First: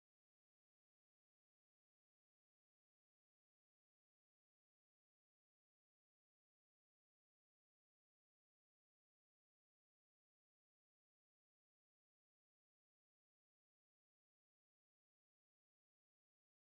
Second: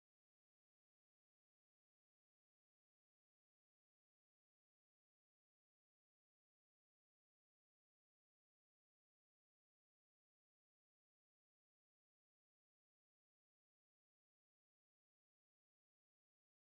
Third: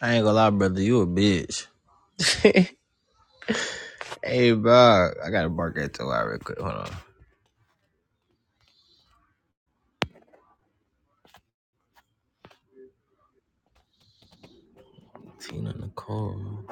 I ain't gonna lie, brother. You a bitch. Hey, bro. I gotta bark at the wire real quick. Hold on. Tina Nicole.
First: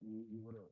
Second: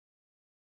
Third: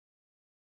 You, you what up?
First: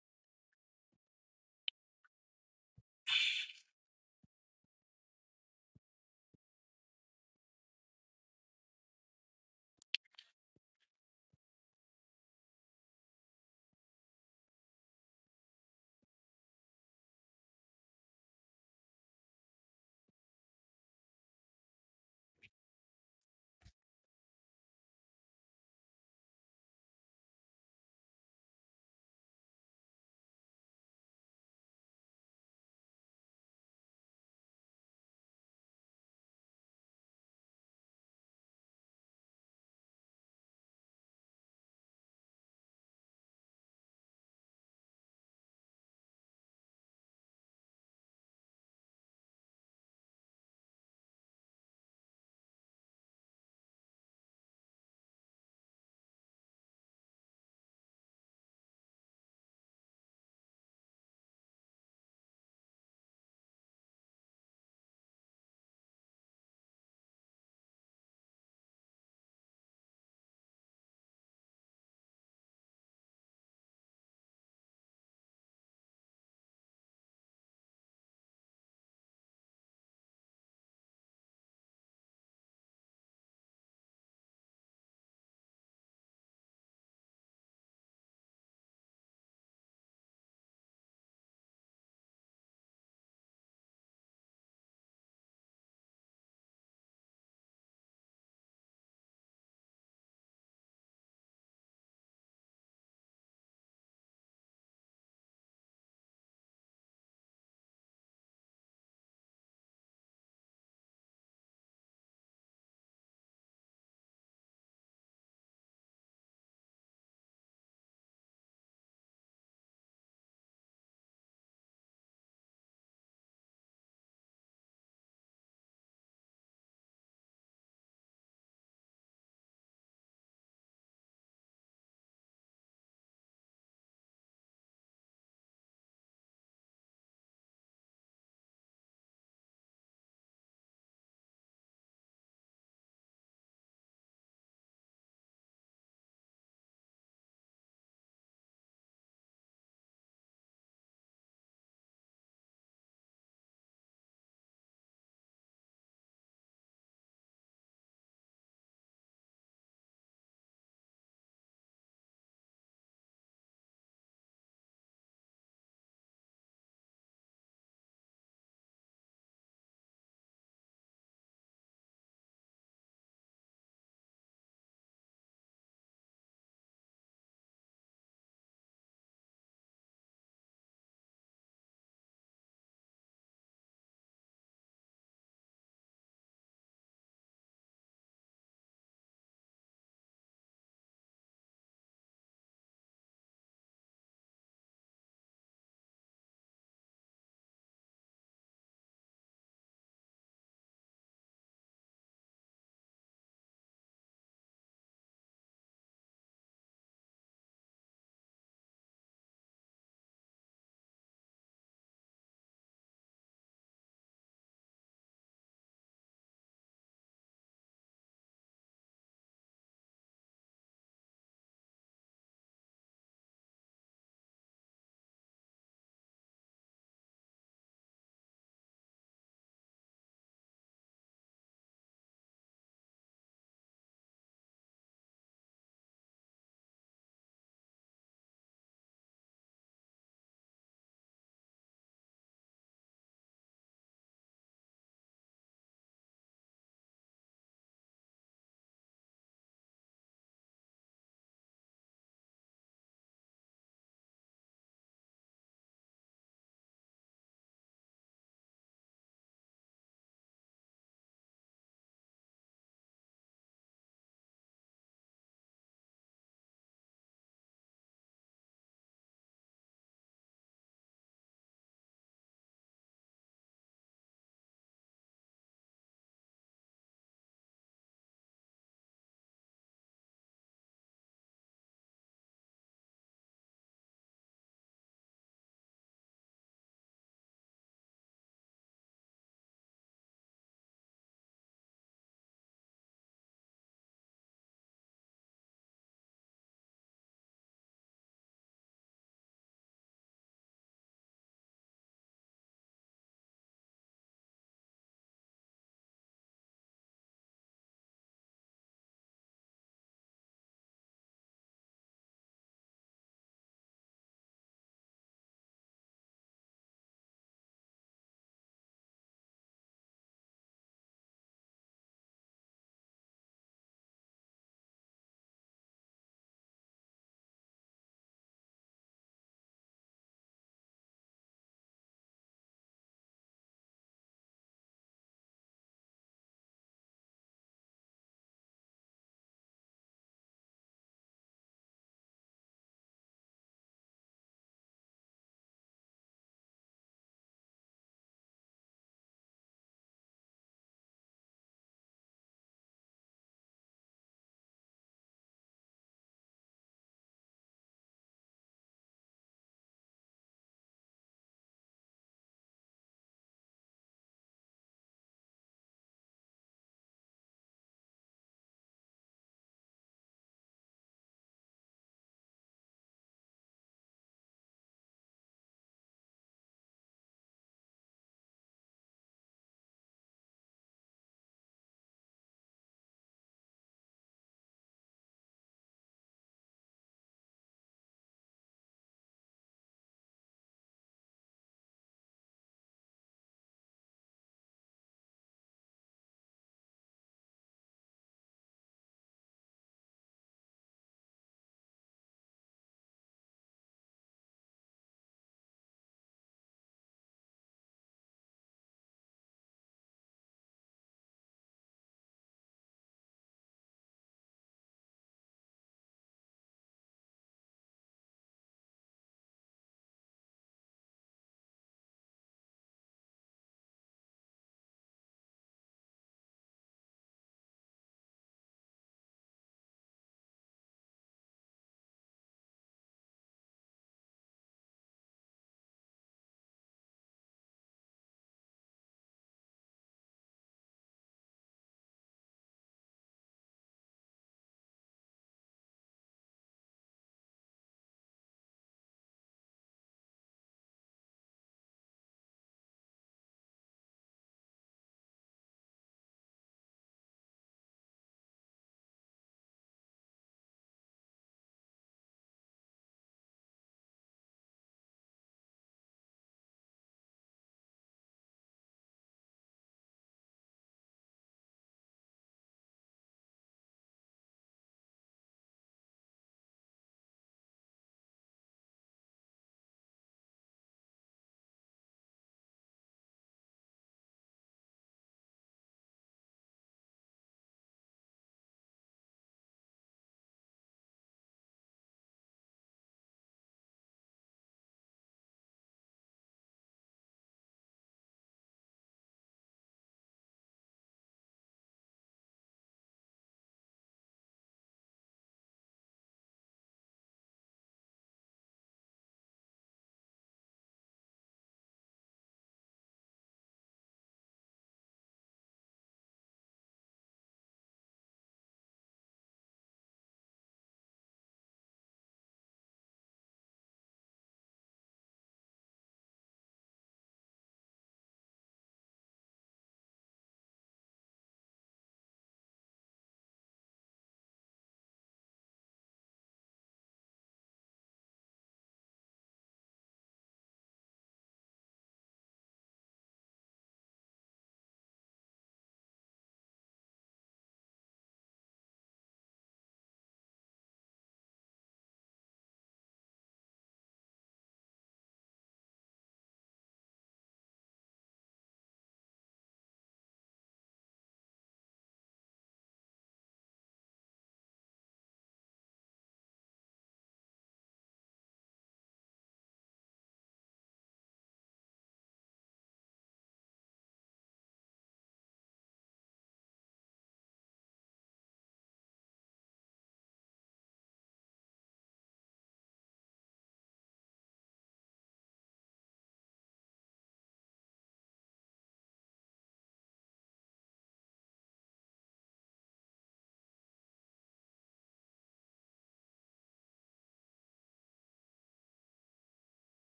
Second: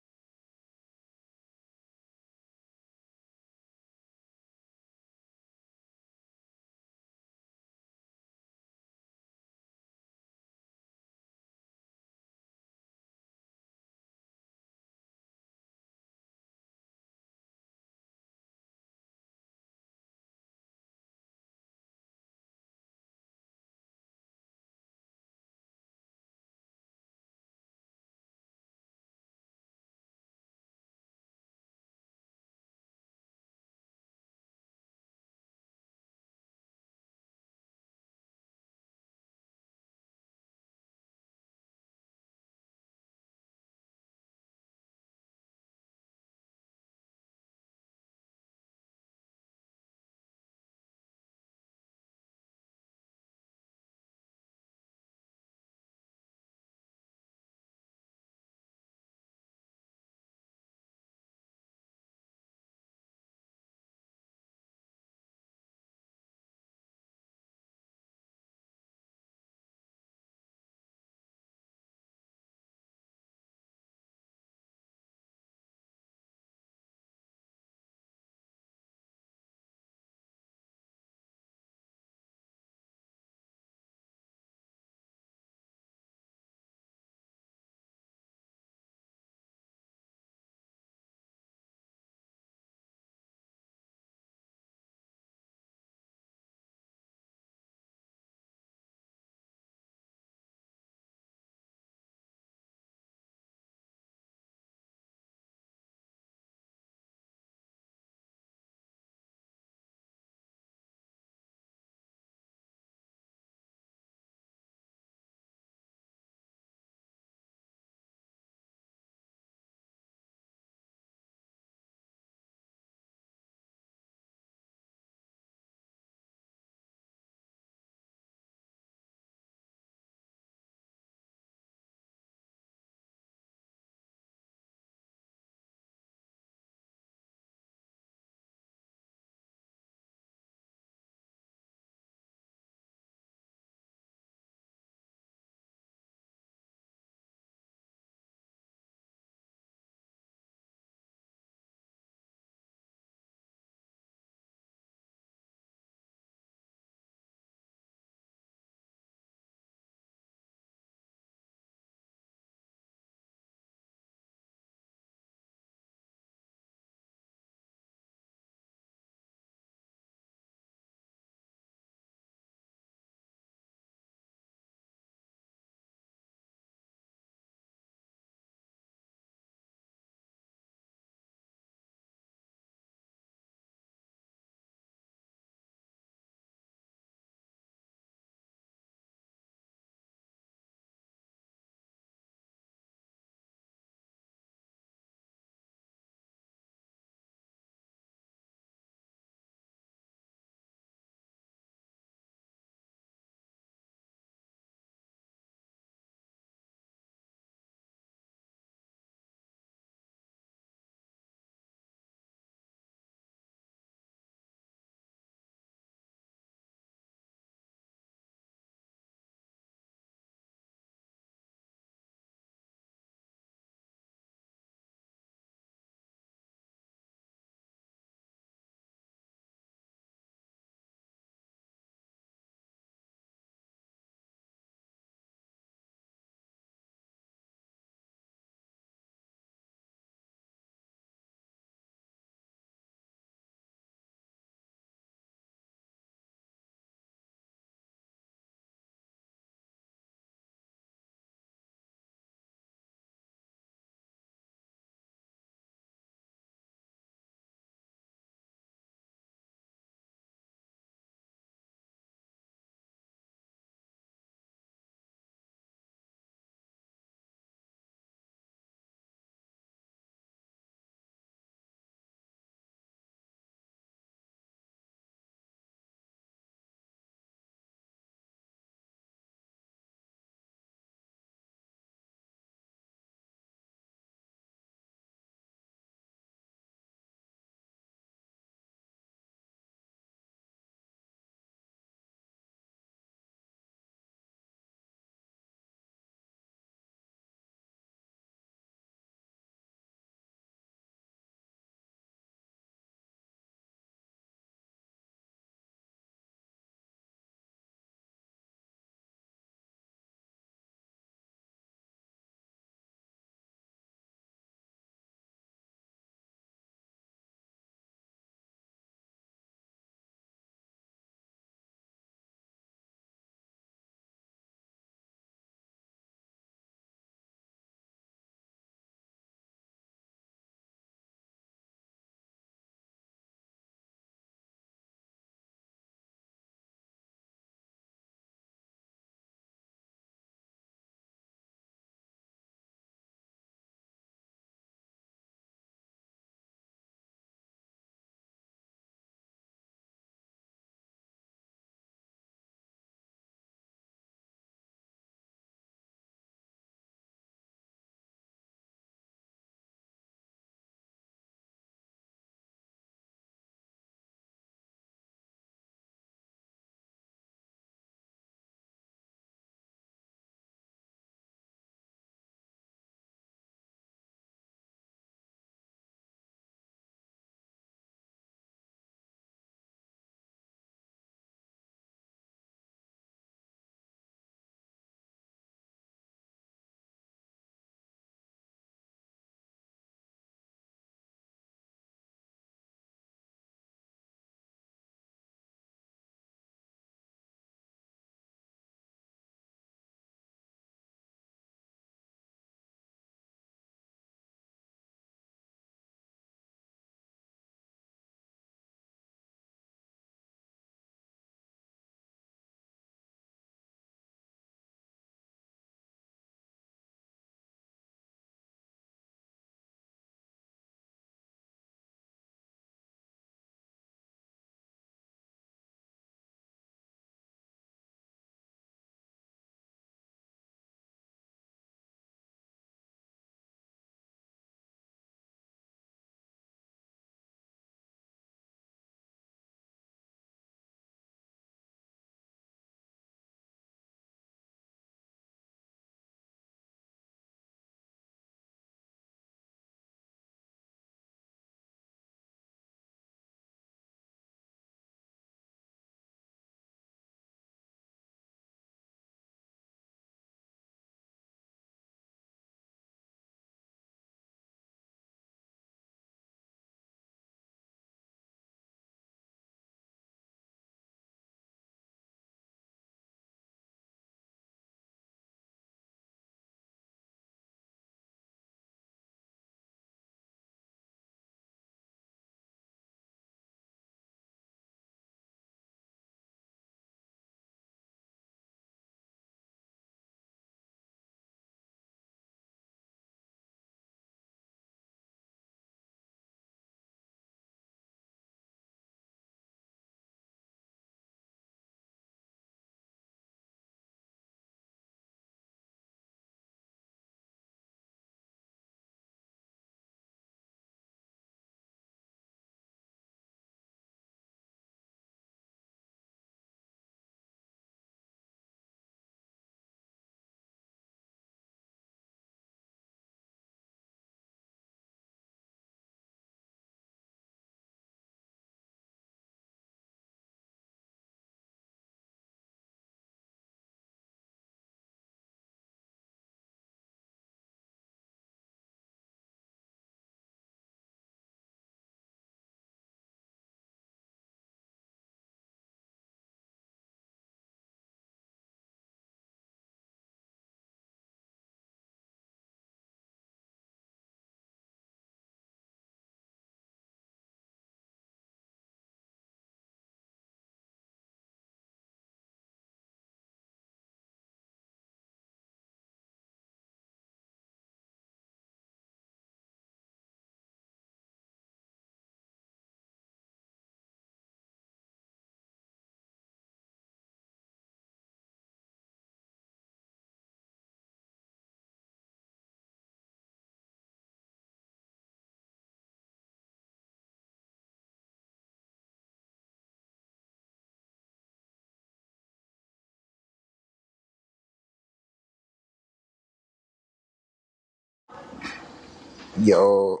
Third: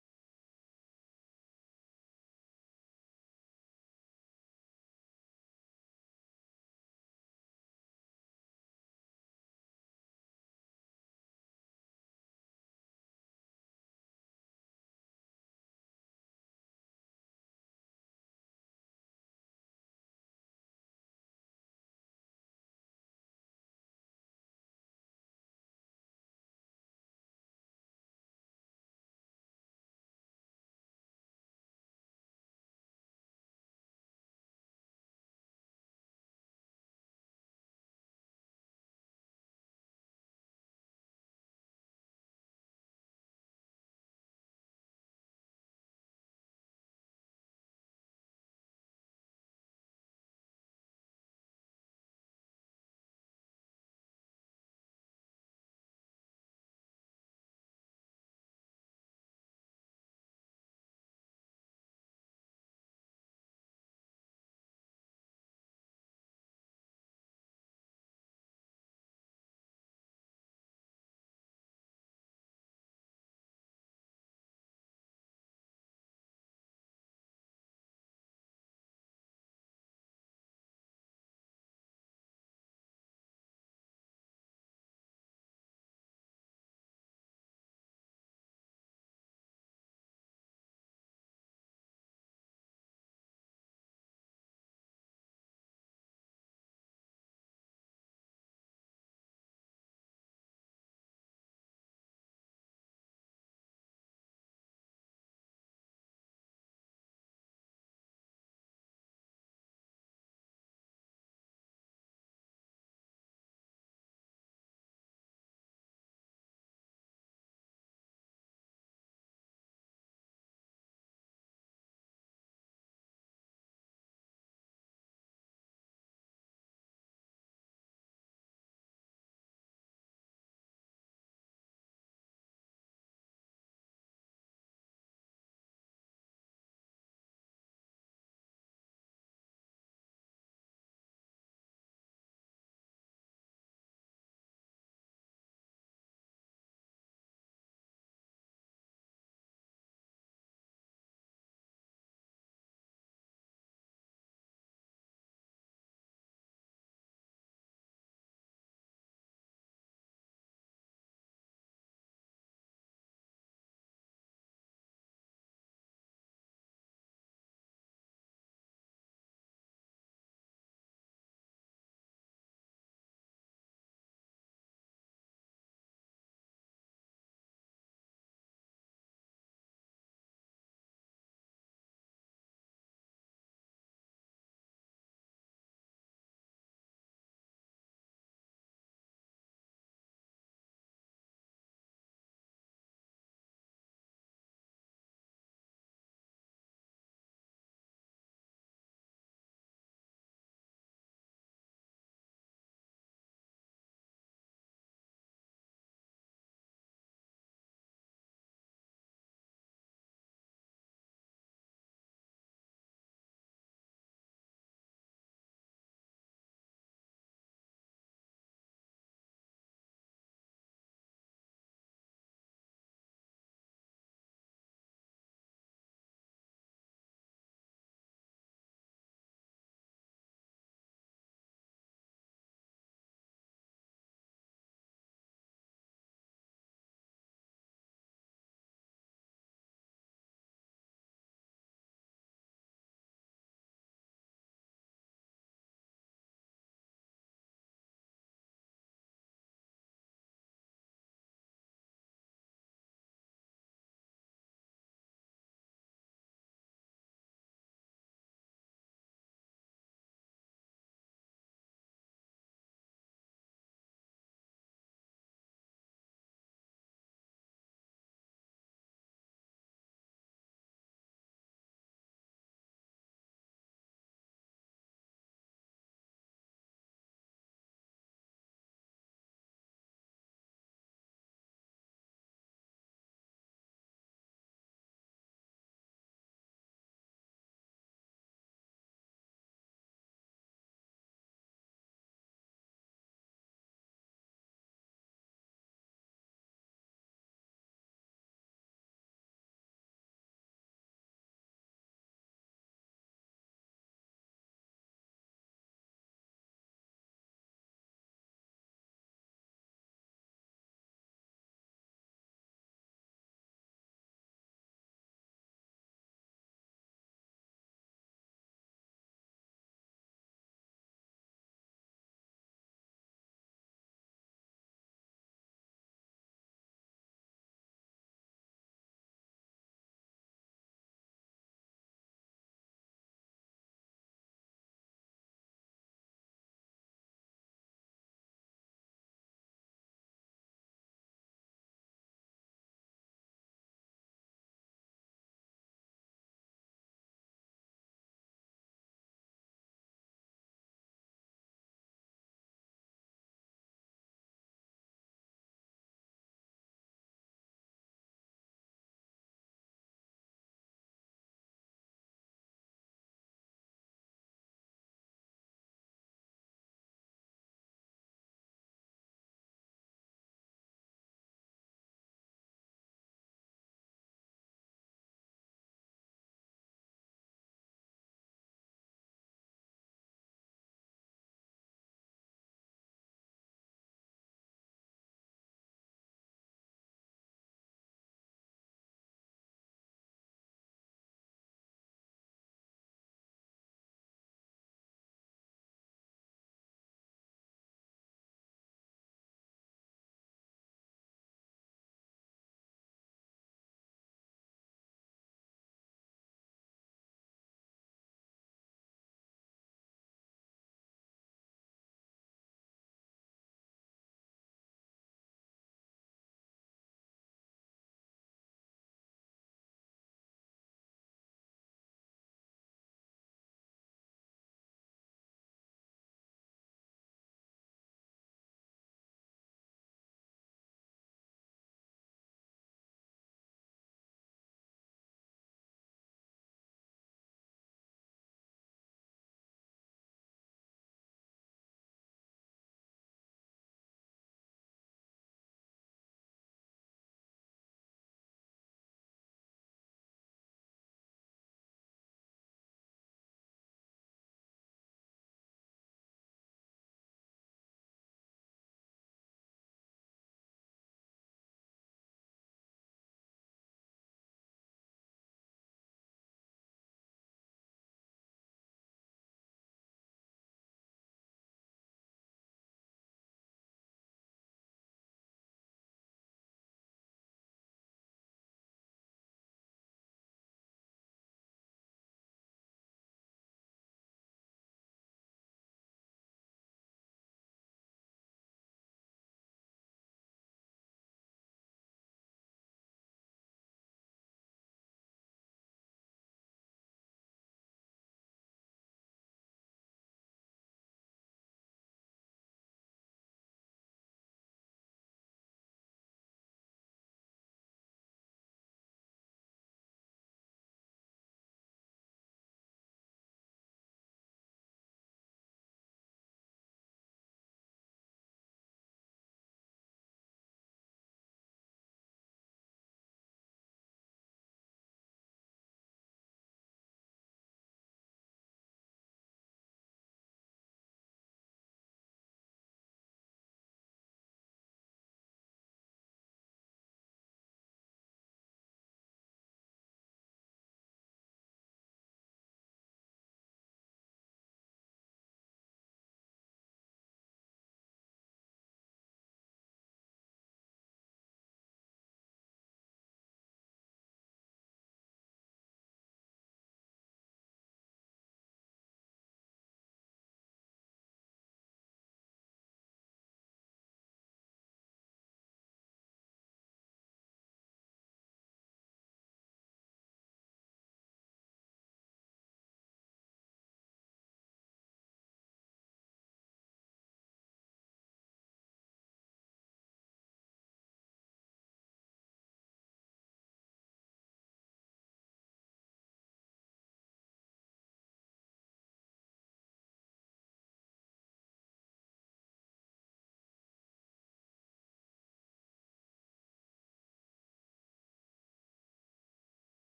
Yo,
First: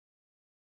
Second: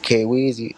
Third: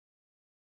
K Weezy.